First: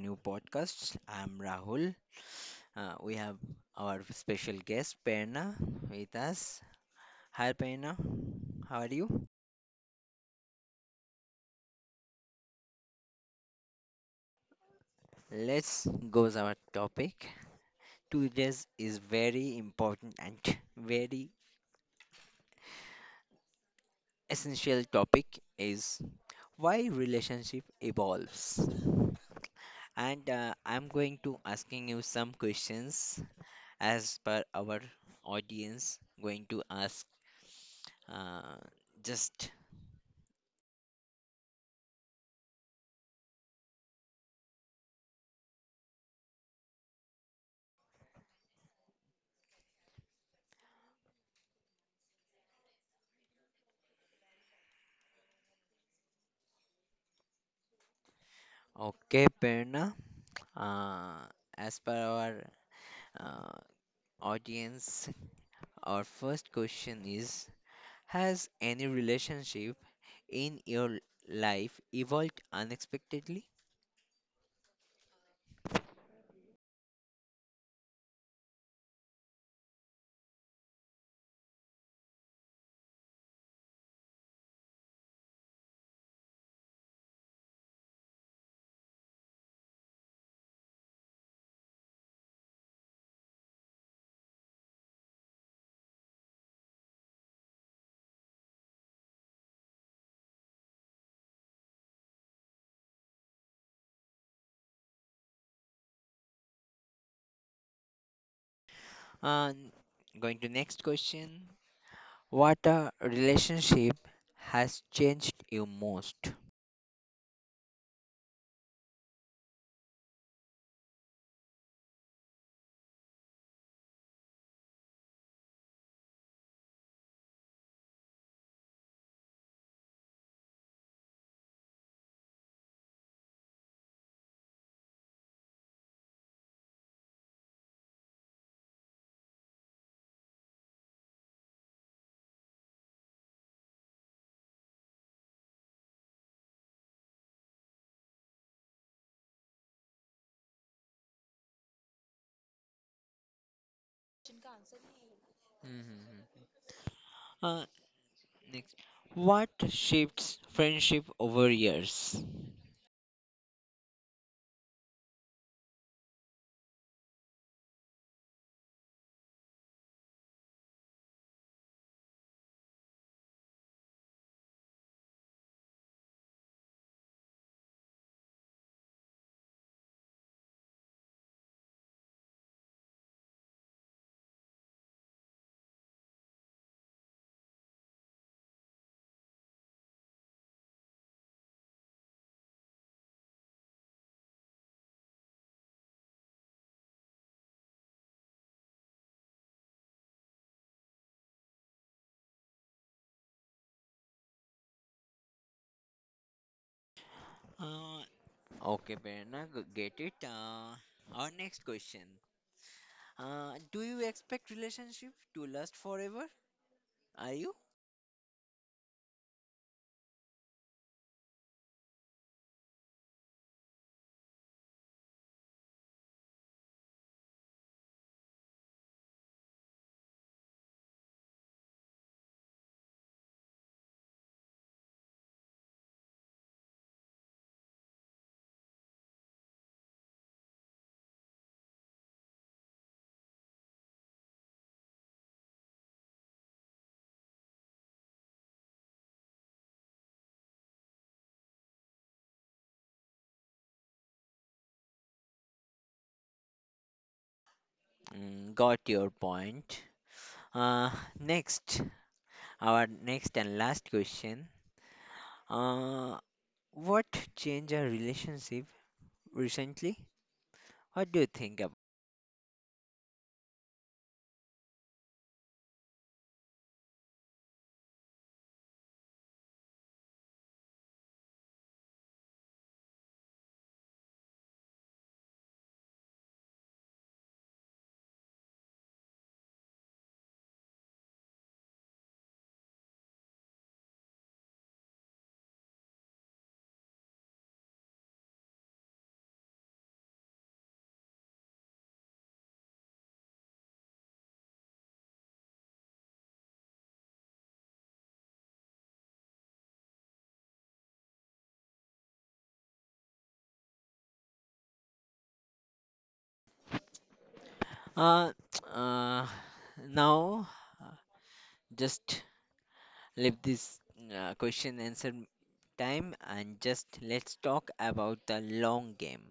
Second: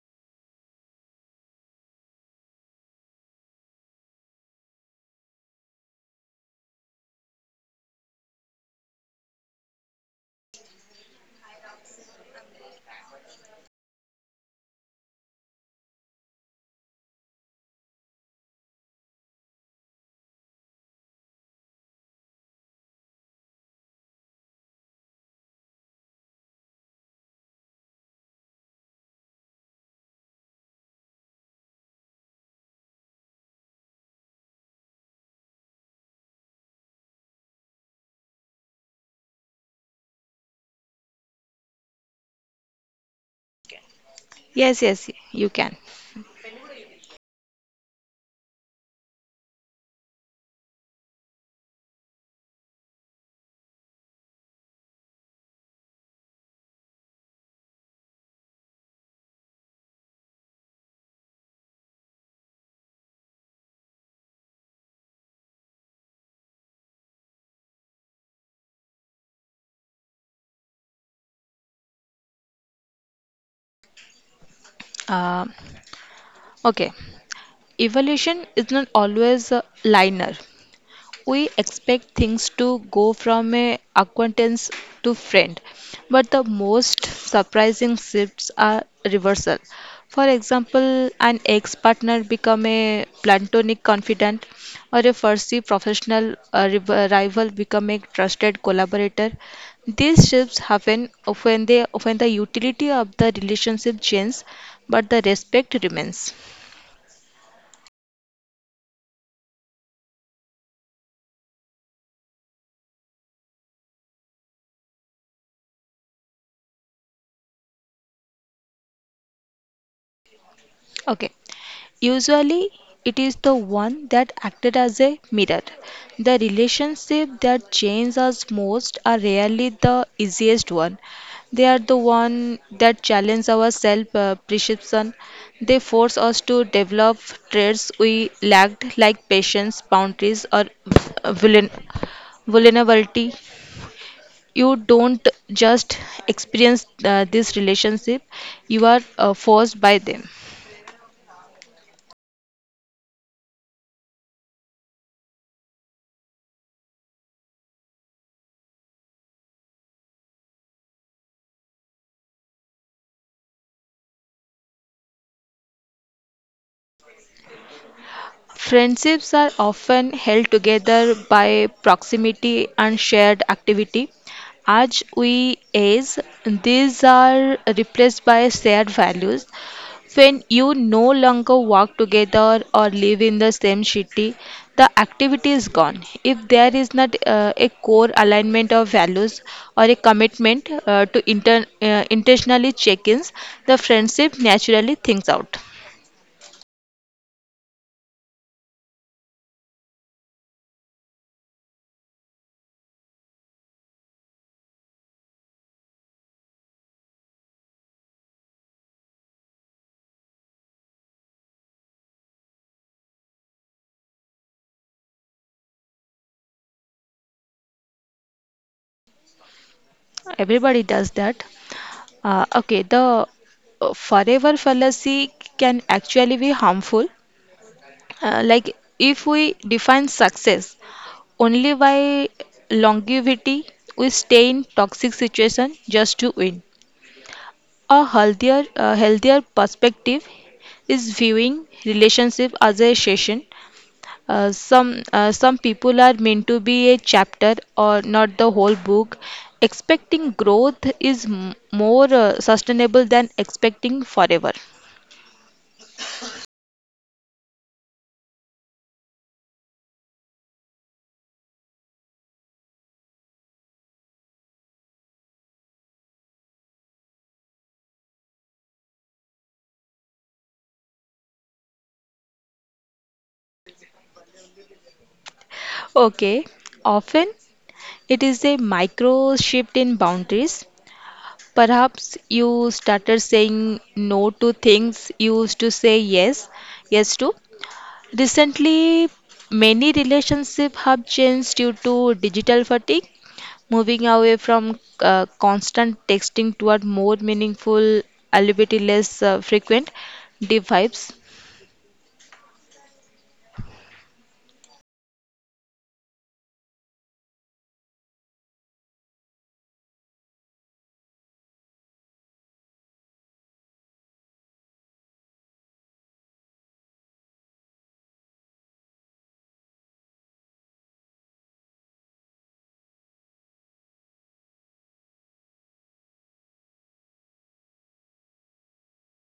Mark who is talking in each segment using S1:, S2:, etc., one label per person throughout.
S1: new podcast. I'm Rahul. We have our special guest Perna with us. Hi Perna, how are you? Let's go to our topic. Today's is very important and very essential topic is why relationship evolves. And I'm going to asking you some questions as per our audience going to ask uh, just.
S2: Yes, yes, you can.
S1: Okay, Perna. Uh, as per our uh, audience, our first question is, has any relationship in your life evolved unexpectedly?
S2: Um okay, evolution is not always linear. We expect things to go from a acquaintance to friend, but the most surprising shifts are reversal. For example, an ex-partner become a platonic confidant, or a fussy professional rival become a trusted collaborator. These shifts happen when the utility of the relationship changes, but the respect remains.
S1: And going to next question, what a relationship has changed you most?
S2: Okay. Usually, it is the one that acted as a mirror. The relationships that change us most are rarely the easiest one. They are the one that challenge our self-perception. They force us to develop traits we lacked, like patience, boundaries, or vulner- vulnerability. You don't just experience this relationship; you are forced by them.
S1: Hmm. Uh, next. What shapes friendship over years?
S2: Friendships are often held together by proximity and shared activity. As we age, these are replaced by shared values. When you no longer work together or live in the same city, the activity is gone. If there is not a core alignment of values or a commitment to intentionally check ins, the friendship naturally thins out.
S1: Uh, okay, Prerna, get it. Our next question. Do you expect relationship to last forever? Are you?
S2: Everybody does that. Okay, the forever fallacy can actually be harmful. Like if we define success only by longevity, we stay in toxic situation just to win. A healthier perspective is viewing relationship as a session, some people are meant to be a chapter or not the whole book. Expecting growth is more sustainable than expecting forever.
S1: Mm, got your point. Uh, next, our next and last question. Uh, what changed our relationship recently? What do you think about?
S2: Okay, often it is a micro shift in boundaries. Perhaps you started saying no to things you used to say yes to. Recently, many relationships have changed due to digital fatigue, moving away from constant texting toward more meaningful, albeit less frequent, deep vibes.
S1: Uh, uh, now just leave this question answer time and just let's talk about the long game.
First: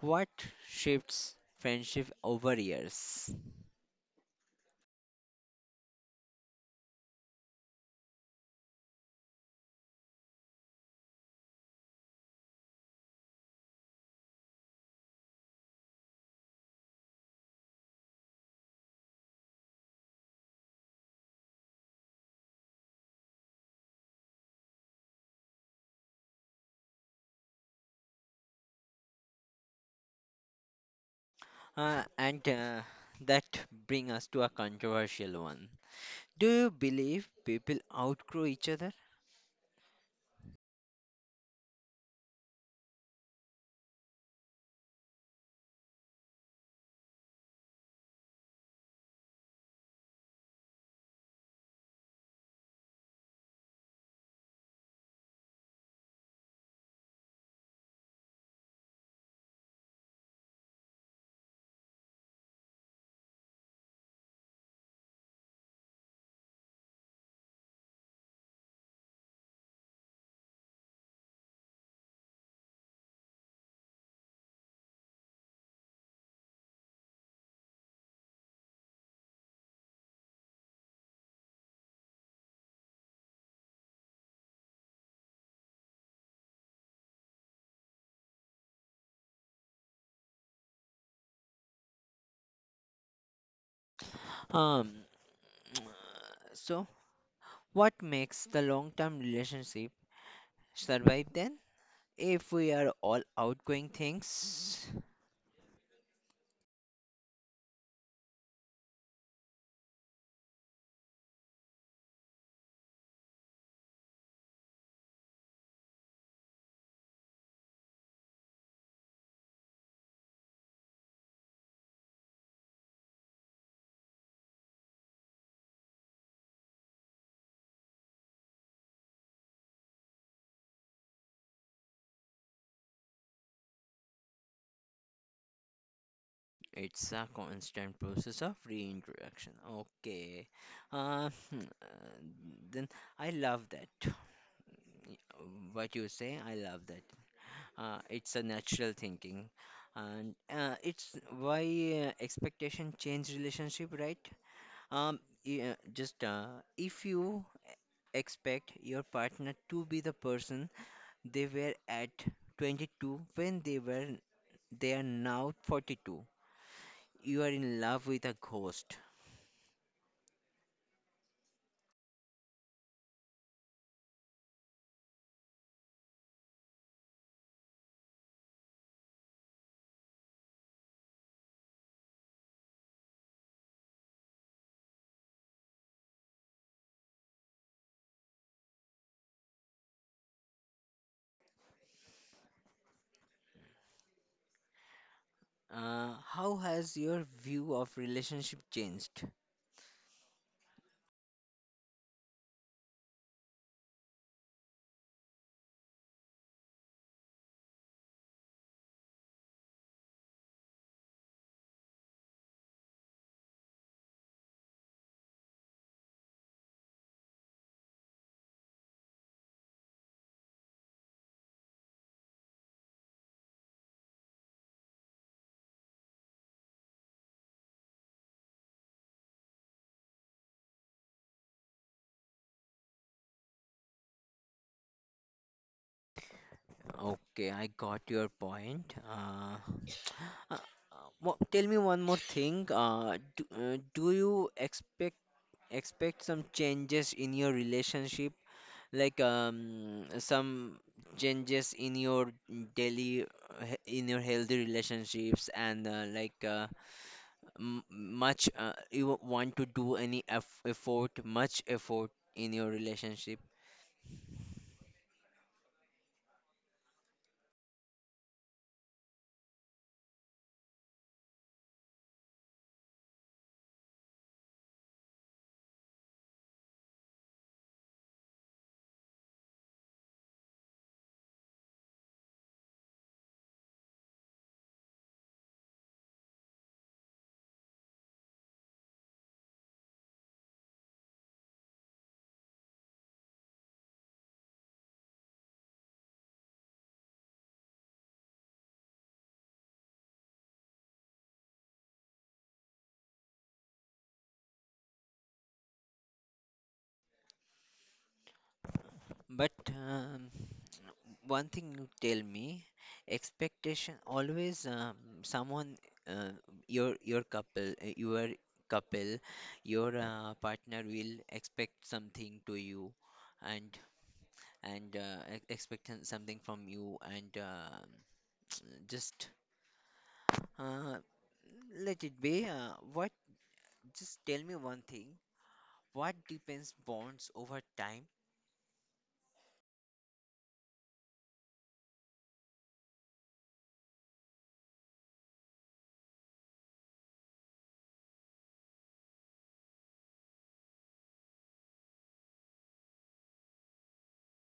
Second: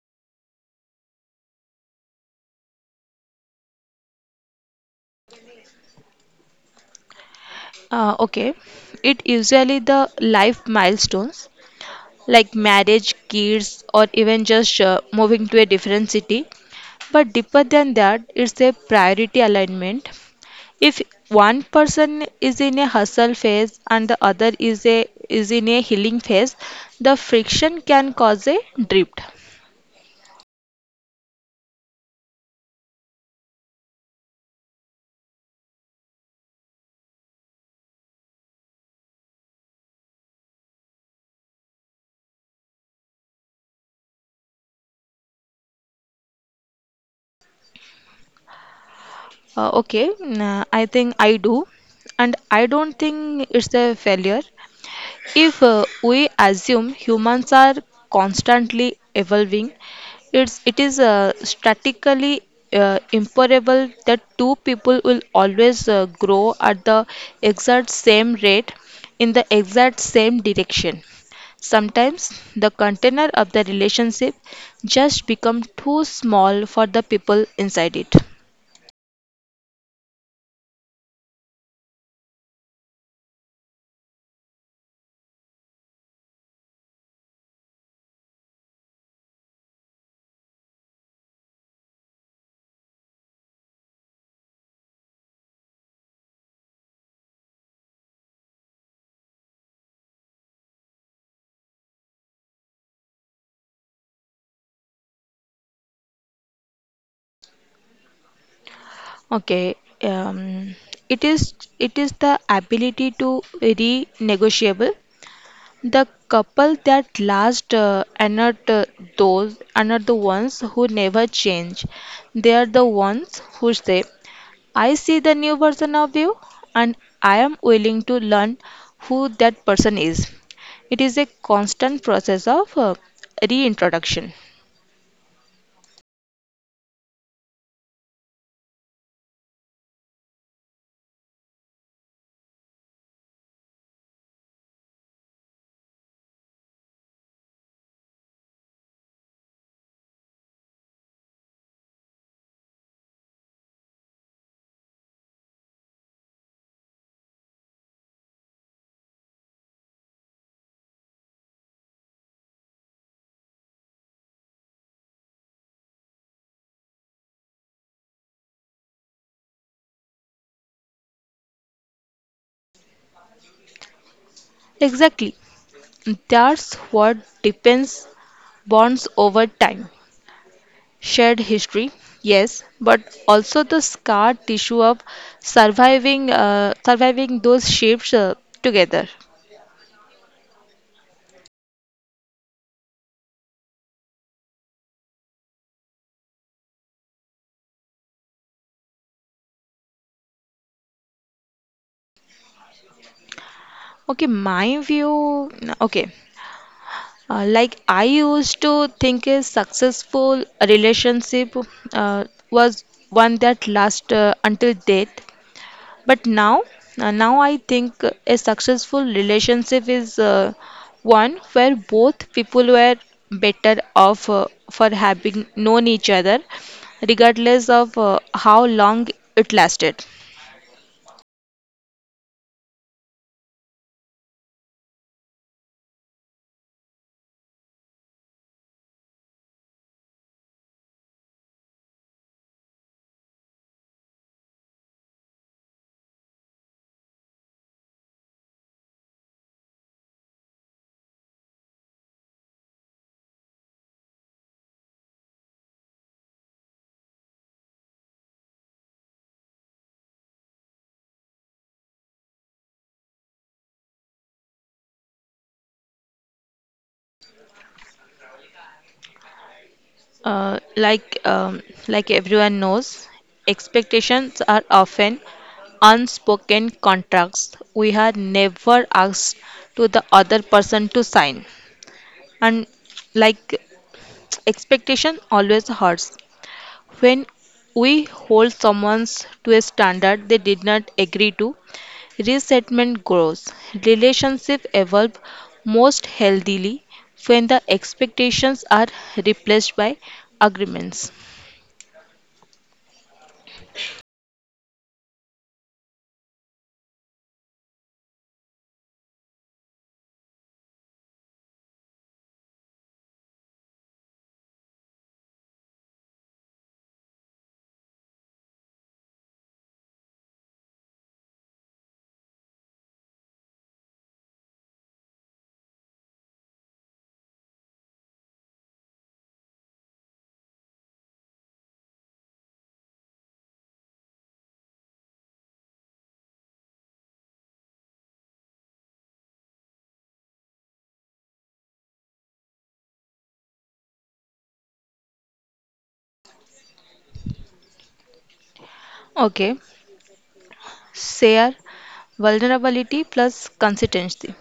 S1: What shifts friendship over years?
S2: Okay, it usually the life milestones like marriage, kids, or even just moving to a different city. But deeper than that, it's a priority alignment. If one person is in a hustle phase and the other is in a healing phase, the friction can cause a drift.
S1: And that bring us to a controversial one. Do you believe people outgrow each other?
S2: Okay, I think I do, and I don't think it's a failure. If we assume humans are constantly evolving, it is statically improbable that two people will always grow at the exact same rate in the exact same direction. Sometimes the container of the relationship just become too small for the people inside it.
S1: Um, so what makes the long-term relationship survive then? If we are all outgrowing things,
S2: Okay, um, it is the ability to renegotiable. The couple that last are not those are not the ones who never change. They are the ones who say, "I see the new version of you, and I am willing to learn who that person is." It is a constant process of reintroduction.
S1: it's a constant process of reintroduction. Okay. Uh, hmm, uh, then I love that. Y- What you say, I love that. It's a natural thinking, and it's why expectation change relationship, right? Yeah, just if you expect your partner to be the person they were at 22 when they are now 42, you are in love with a ghost.
S2: Exactly. That's what depends bonds over time, shared history, yes, but also the scar tissue of surviving those shapes together.
S1: How has your view of relationship changed?
S2: Okay, my view, okay. Like I used to think a successful relationship uh, was one that lasts until death. But now I think a successful relationship is one where both people were better off for having known each other, regardless of how long it lasted.
S1: Okay, I got your point. Uh, tell me one more thing. Do you expect some changes in your relationship, like some changes in your daily in your healthy relationships, and like m much you want to do any effort, much effort in your relationship?
S2: Uh, like um, like everyone knows, expectations are often unspoken contracts we are never asked to the other person to sign and like expectation always hurts. When we hold someone to a standard they did not agree to, resentment grows. Relationships evolve most healthily when the expectations are replaced by agreements.
S1: But one thing you tell me, expectation always, someone, uh, your couple your couple your partner will expect something to you, and expect something from you, and just uh, let it be. What, just tell me one thing. What depends bonds over time?
S2: Okay, share vulnerability plus consistency.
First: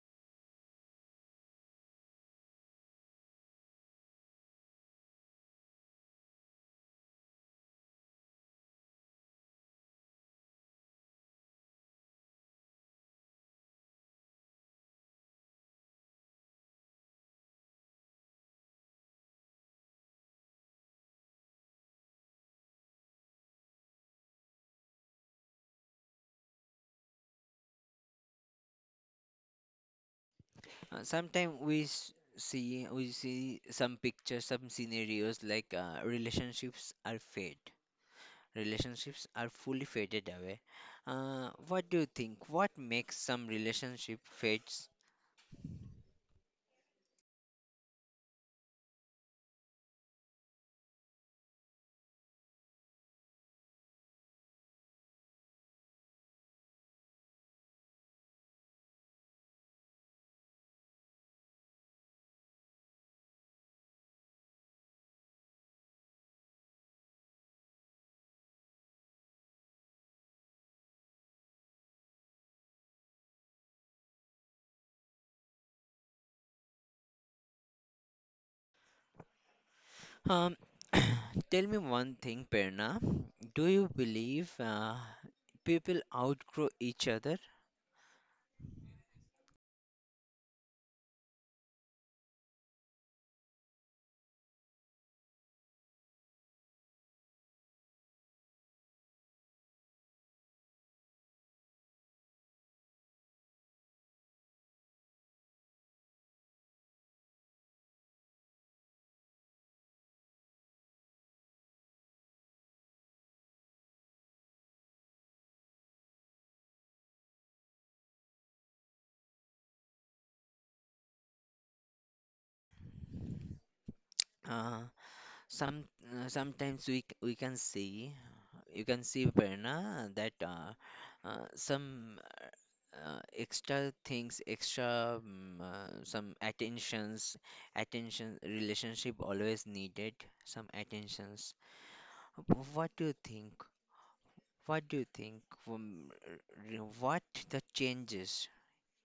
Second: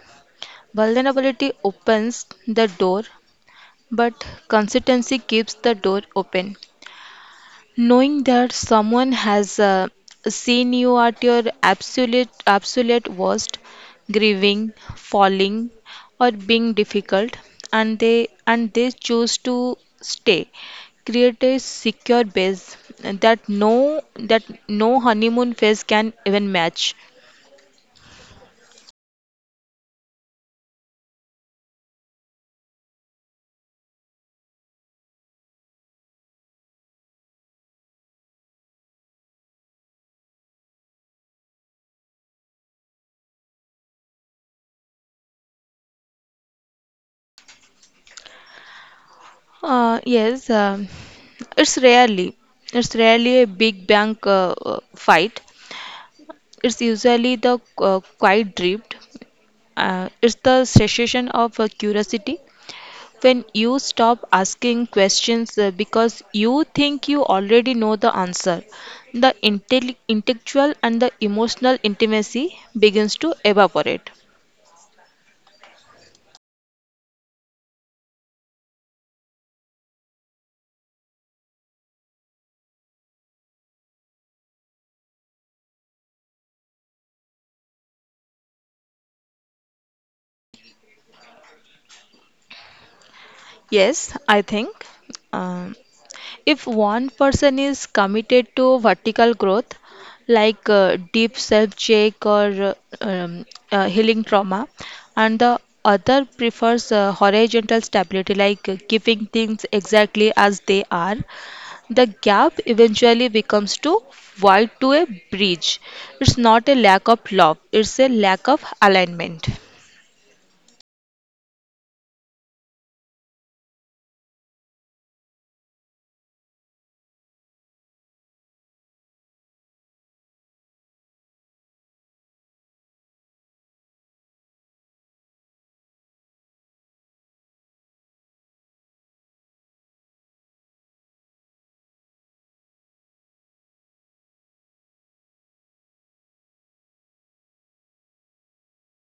S2: Vulnerability opens the door, but consistency keeps the door open. Knowing that someone has seen you at your absolute worst, grieving, falling, or being difficult, and they choose to stay, create a secure base that that no honeymoon phase can even match.
S1: Sometimes we s- see we see some pictures, some scenarios like relationships are fade. Relationships are fully faded away. What do you think? What makes some relationship fades?
S2: Yes, it's rarely a big bang fight. It's usually the quiet drift. It's the cessation of curiosity when you stop asking questions because you think you already know the answer. The intellectual and the emotional intimacy begins to evaporate.
S1: Um, tell me one thing, Perna. Do you believe people outgrow each other?
S2: Yes, I think. Um, if one person is committed to vertical growth, like deep self check or um, healing trauma, and the other prefers horizontal stability, like keeping things exactly as they are, the gap eventually becomes too wide to a bridge. It's not a lack of love, it's a lack of alignment.
S1: Uh, some sometimes we can see, you can see Prerna, that some extra things, extra some attention, relationship always needed some attentions. What do you think, what the changes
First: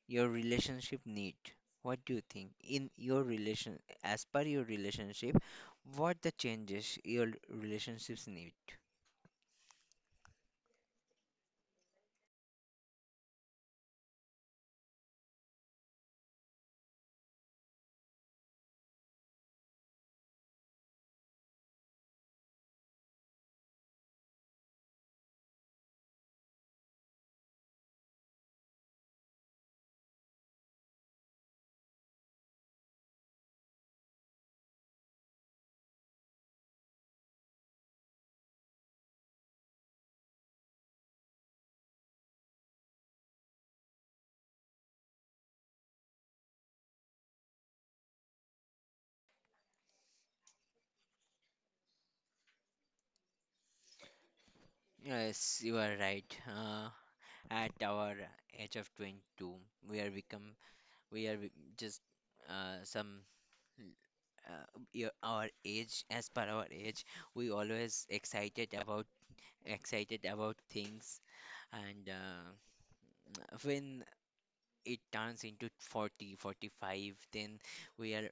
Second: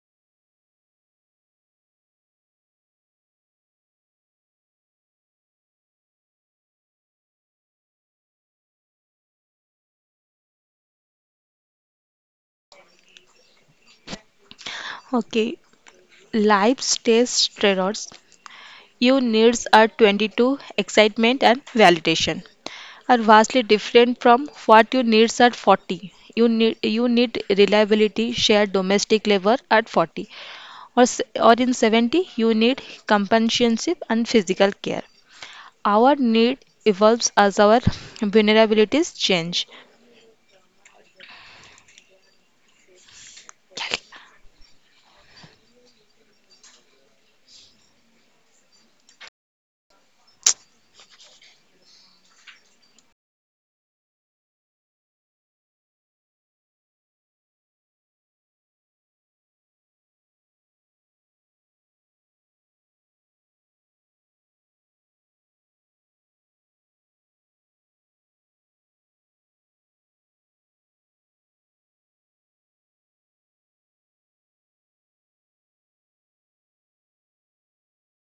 S1: your relationship need? What do you think in your relation, as per your relationship, what the changes your relationships need?
S2: Okay, life stays trade. Your needs are 22, excitement and validation are vastly different from what your needs at 40. You need reliability, shared domestic labor at 40, or s- or in 70 you need companionship and physical care. Our need evolves as our vulnerabilities change.
S1: Yes, you are right. At our age of 22, we are become we are just uh, some uh, our age, as per our age, we always excited about things, and when it turns into 40 45, then we are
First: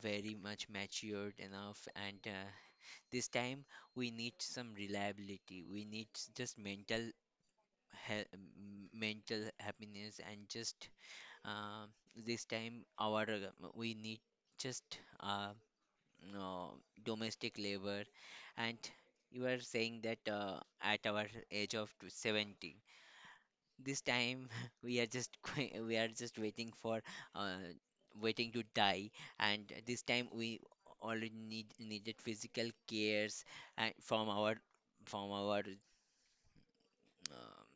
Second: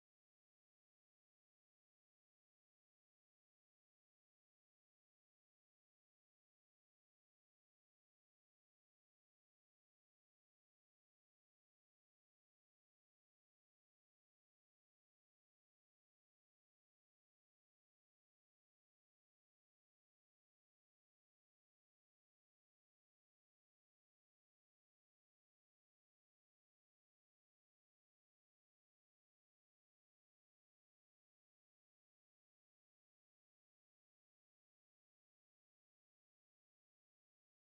S1: very much matured enough, and this time we need some reliability, we need just mental he- mental happiness, and just uh, this time our we need just uh, no, domestic labor, and you are saying that at our age of 70, this time we are just we are just waiting for uh, waiting to die, and this time we already needed physical cares, and from our from our um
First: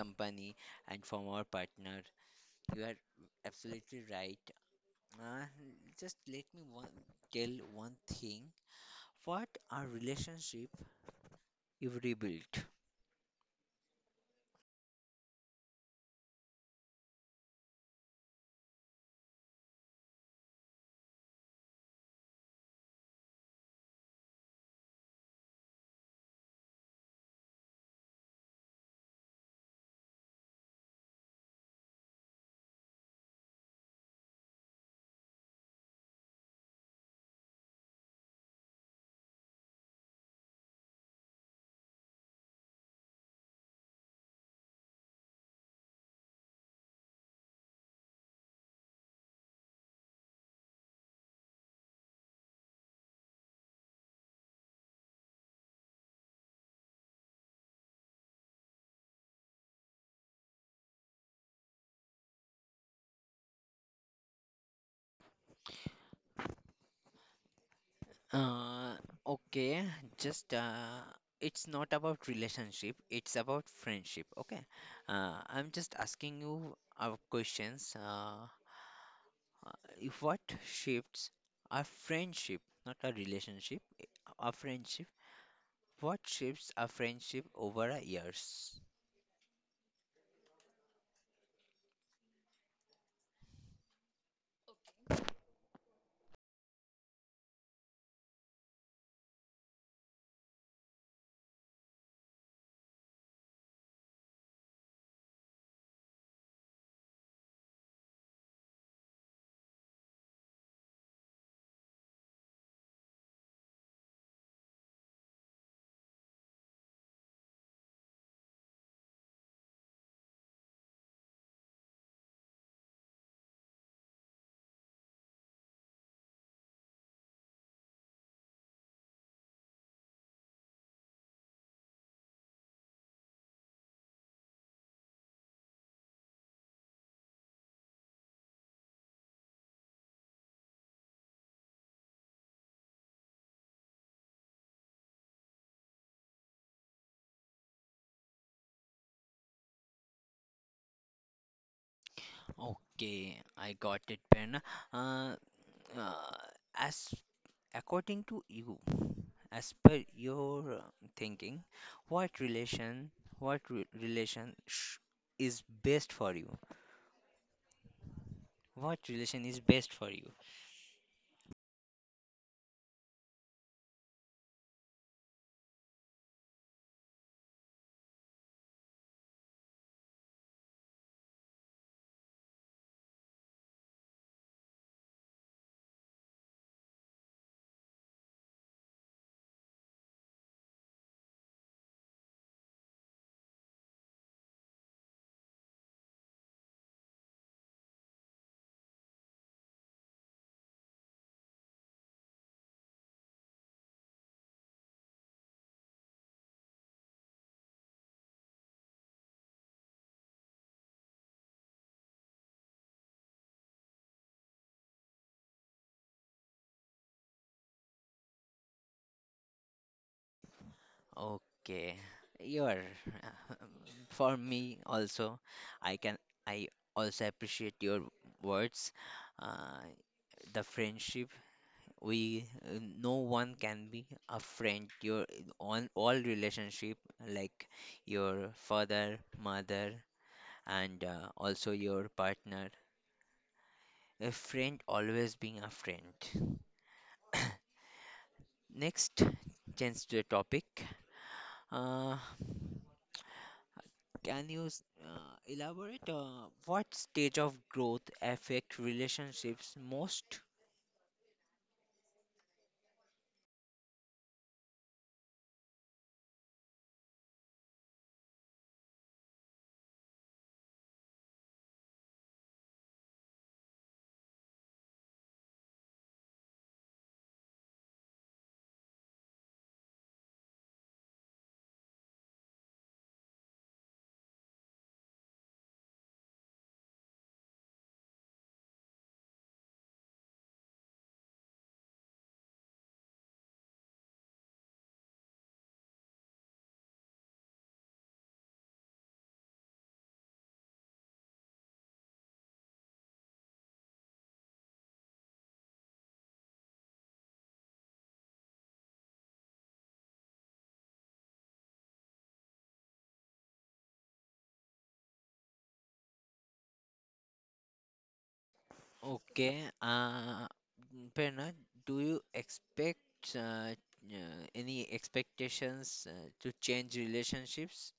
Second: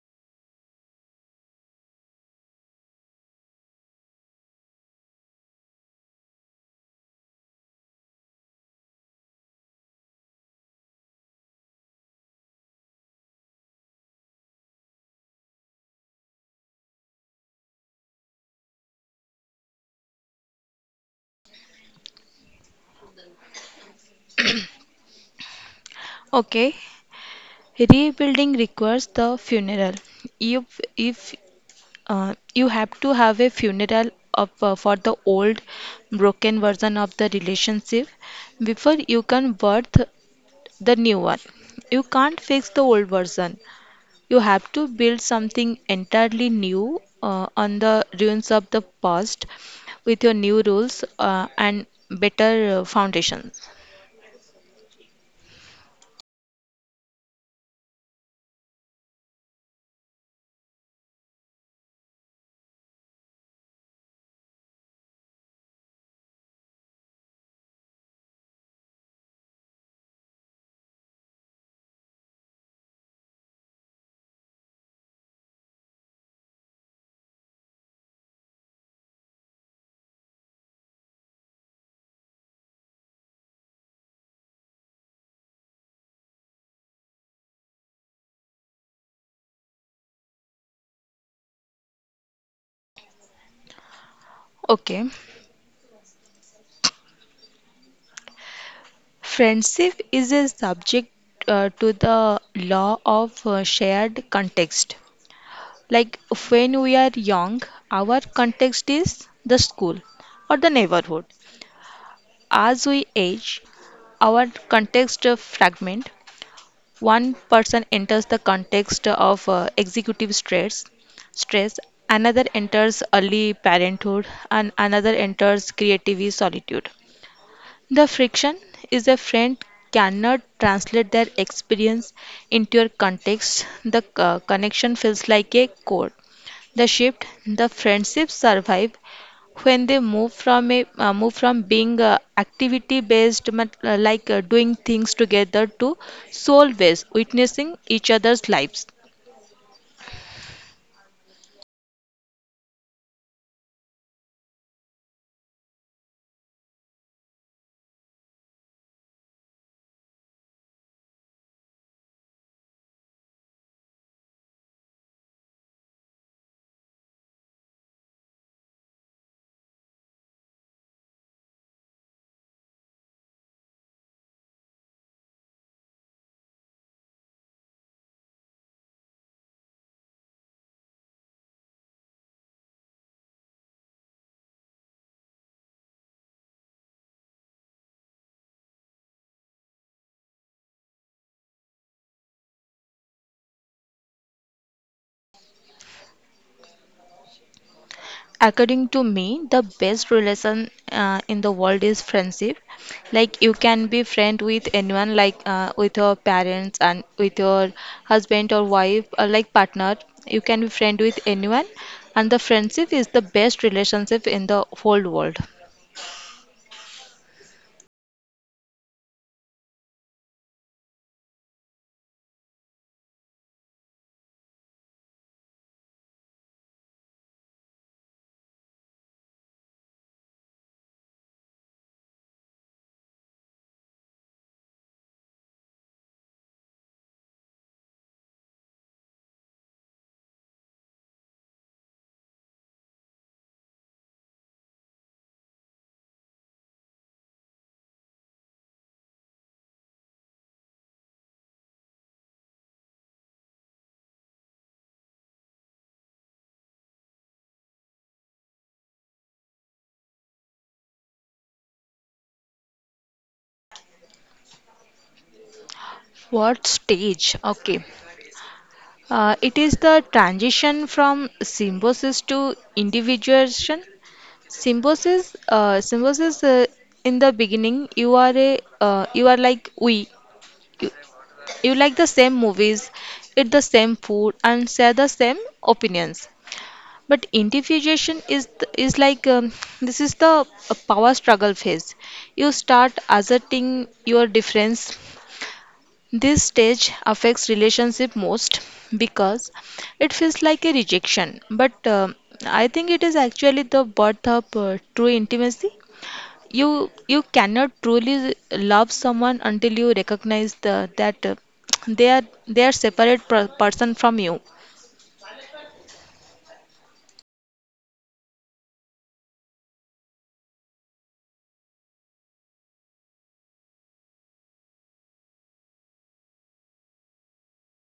S1: company and from our partner, you are absolutely right. Uh, just let me one, tell one thing. What are relationship you rebuilt?
S2: Okay, rebuilding requires the funeral. If if You have to have a funeral of for the old broken version of the relationship before you can birth the new one. You can't fix the old version, you have to build something entirely new on the ruins of the past with your new rules and better foundations.
S1: Uh, okay, just it's not about relationship. It's about friendship. Okay, I'm just asking you our questions. Uh, if what shifts our friendship, not a relationship, eh, our friendship. What shifts our friendship over a years?
S2: Okay, friendship is a subject to the law of shared context. Like when we are young, our context is the school or the neighborhood. As we age, our context fragment. One person enters the context of executive stress. Another enters early parenthood, and another enters creative solitude. The friction is a friend cannot translate their experience into your context. The connection feels like a core. The shift, the friendships survive when they move from being activity based, like doing things together, to soul based, witnessing each other's lives.
S1: Okay, I got it, Ben. Uh, uh, as according to you, as per your thinking, what relation, what re relation sh is best for you? What relation is best for you?
S2: According to me, the best relation in the world is friendship. Like you can be friend with anyone, like with your parents and with your husband or wife, or like partner. You can be friend with anyone, and the friendship is the best relationship in the whole world.
S1: Okay, you're for me also. I can, I also appreciate your words. Uh, the friendship we, no one can be a friend your on all relationship, like your father mother, and also your partner, a friend always being a friend. Next, change to the topic. uh, can you elaborate what stage of growth affect relationships most?
S2: What stage? Okay. It is the transition from symbiosis to individuation. Symbiosis, symbiosis. In the beginning, you are like we. You, you like the same movies, eat the same food, and share the same opinions. But individuation is is like this is the power struggle phase. You start asserting your difference. This stage affects relationship most because it feels like a rejection. But I think it is actually the birth of true intimacy. You cannot truly love someone until you recognize that they are they are separate person from you.
S1: Okay, Prerna, do you expect any expectations to change relationships?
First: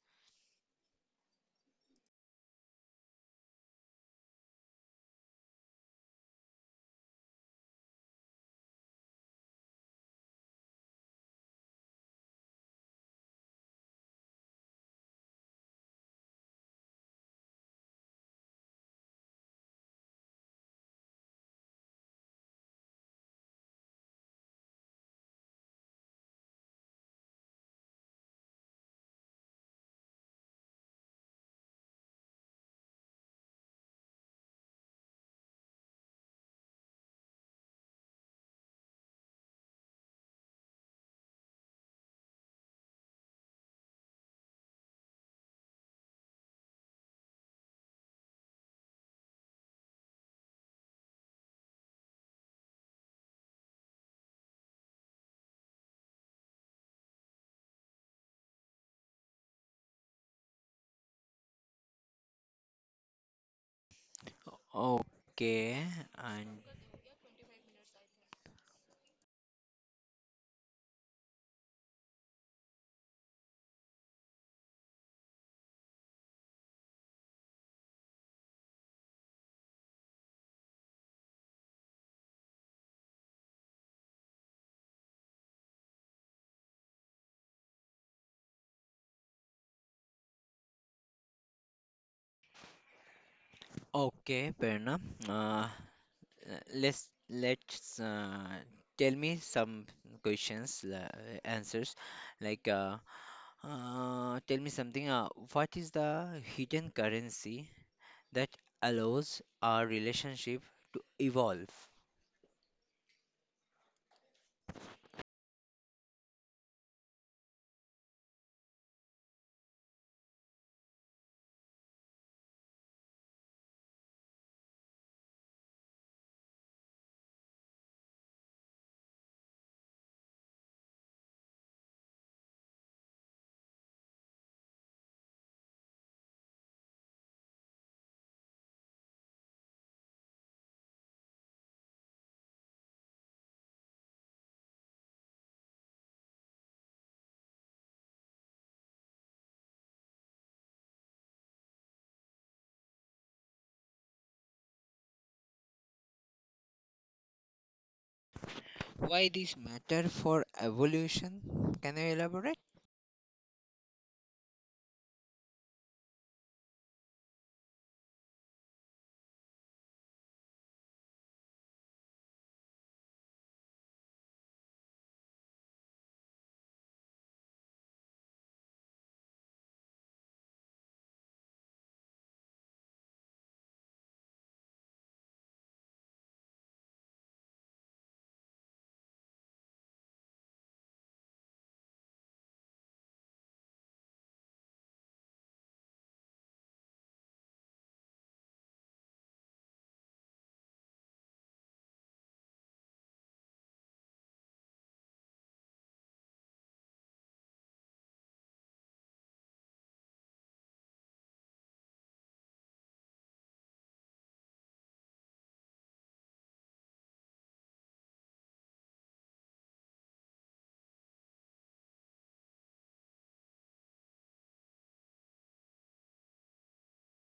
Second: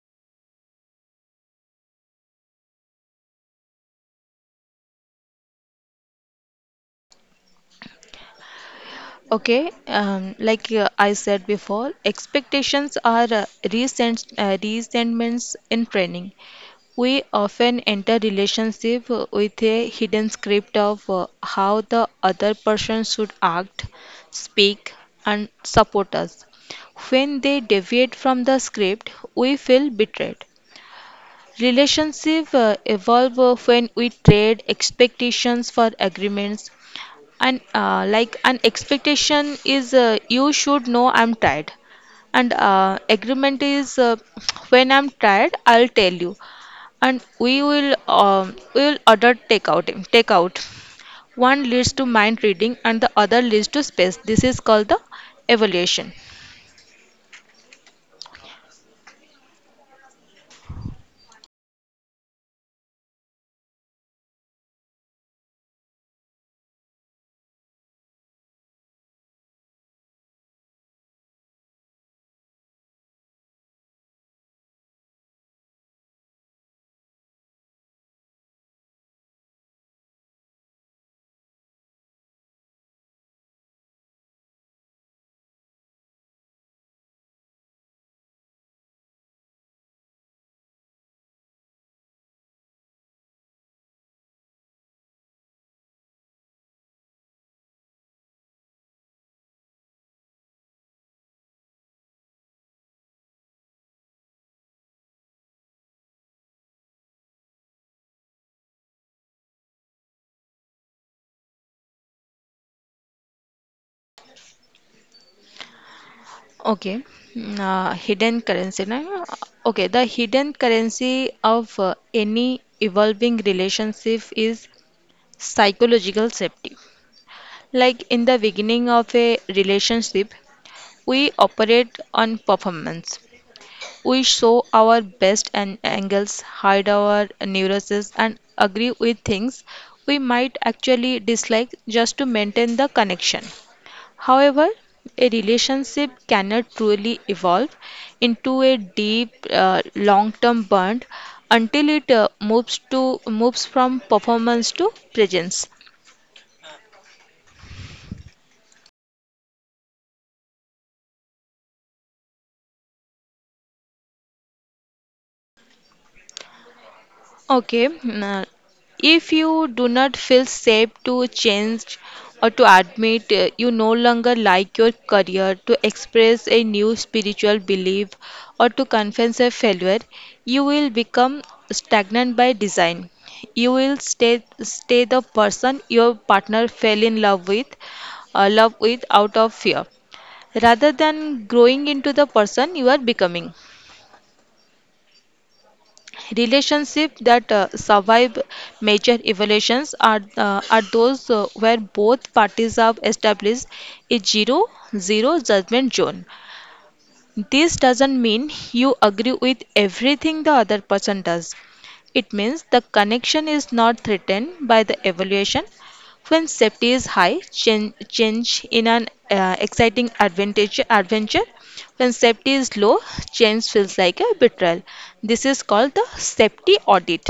S2: Okay, like I said before, expectations are resentments in training. We often enter relationship with a hidden script of how the other person should act, speak, and support us. When they deviate from the script we feel betrayed. Relationships evolve when we trade expectations for agreements. And like an expectation is, you should know I'm tired. And agreement is, when I'm tired, I'll tell you. And we will order takeout. Takeout. One leads to mind reading and the other leads to space. This is called the evaluation.
S1: Okay, and okay, Prerna, uh, uh, let's tell me some questions, answers. Like, tell me something. What is the hidden currency that allows our relationship to evolve?
S2: Okay, hidden currency, na? Okay, the hidden currency of any evolving relationship is psychological safety. Like in the beginning of a relationship, we operate on performance. We show our best and angles, hide our neuroses, and agree with things we might actually dislike just to maintain the connection. However, a relationship cannot truly evolve into a deep, long-term bond until it moves from performance to presence.
S1: Why this matter for evolution? Can you elaborate?
S2: Okay. If you do not feel safe to change or to admit you no longer like your career, to express a new spiritual belief, or to confess a failure, you will become stagnant by design. You will stay the person your partner fell in love with out of fear, rather than growing into the person you are becoming. Relationships that survive major evolutions are those where both parties have established a zero judgment zone. This doesn't mean you agree with everything the other person does. It means the connection is not threatened by the evaluation. When safety is high, change in an exciting advantage, adventure. When safety is low, change feels like a betrayal. This is called the safety audit.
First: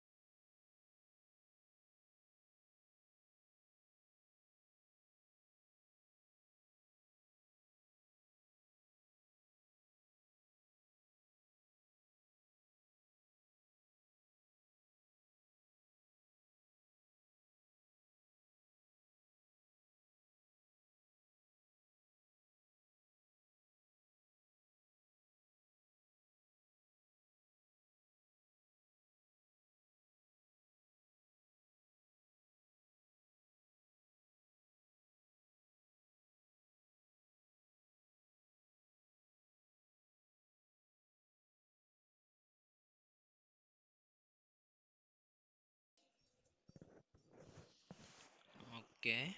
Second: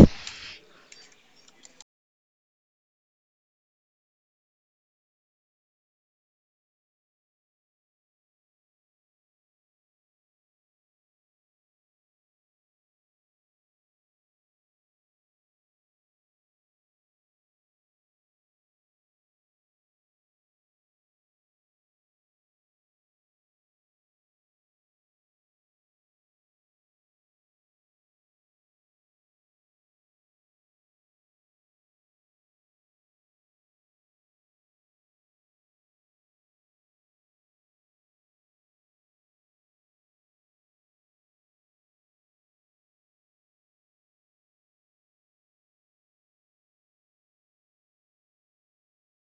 S1: Okay.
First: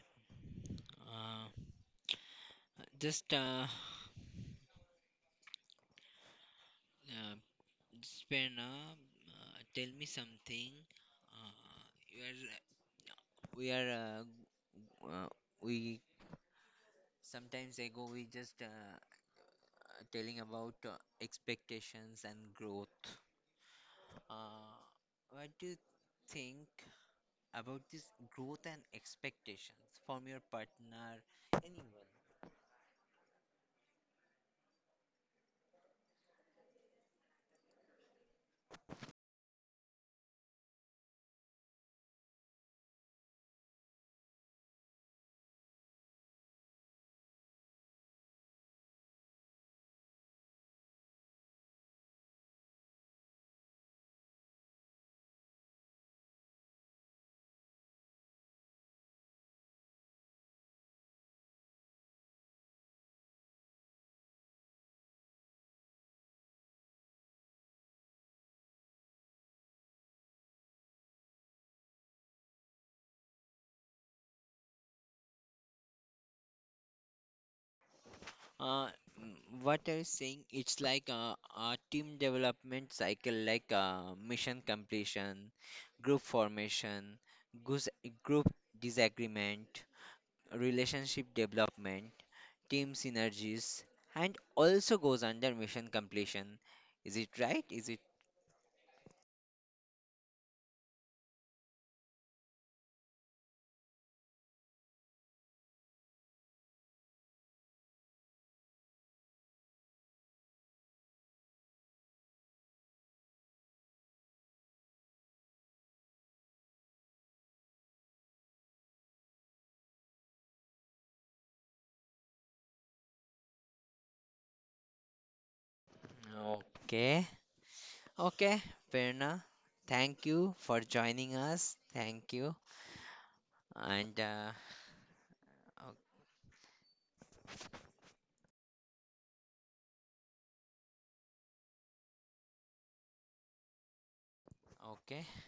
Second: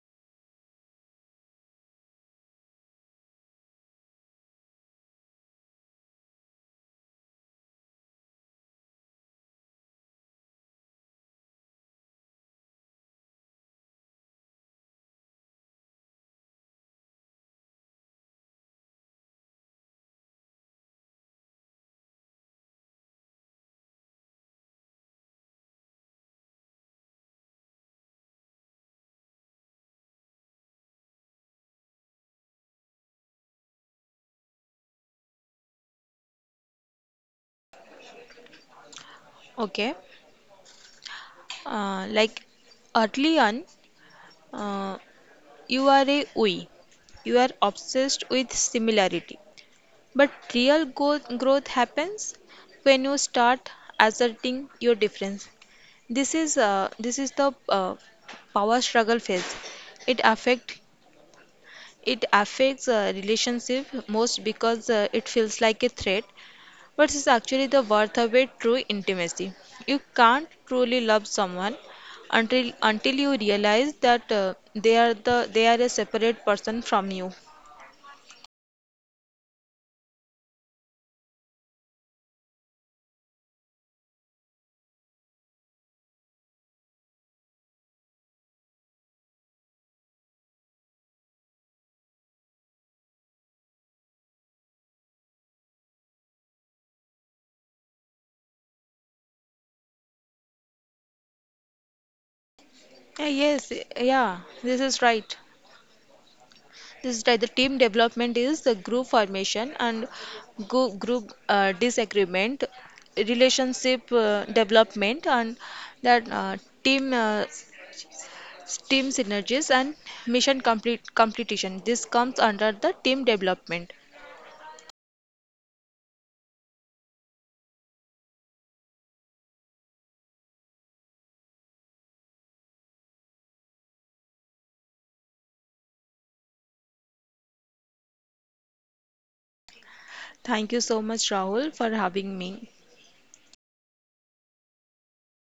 S1: Uh, just uh, uh, tell me something. Uh, you are, uh, we sometimes ago we just telling about expectations and growth. Uh, what do you think about this growth and expectations from your partner, anyone?
S2: Okay, like early on, uh, you are a we. You are obsessed with similarity. But real growth happens when you start asserting your difference. This is the power struggle phase. It affect it affects relationship most because it feels like a threat, but it's actually the worth of a true intimacy. You can't truly love someone until you realize that they are a separate person from you.
S1: Uh, mm, what I was saying, it's like a team development cycle, like mission completion, group formation, goose- group disagreement, relationship development, team synergies, and also goes under mission completion. Is it right? Is it
S2: Yeah, yes, yeah, this is right. This is like the team development is the group formation and group disagreement, relationship development, and that team team synergies and mission complete completion. This comes under the team development.
S1: okay? Okay, Prerna, thank you for joining us. Thank you, and o-
S2: Thank you so much, Rahul, for having me.
S1: okay.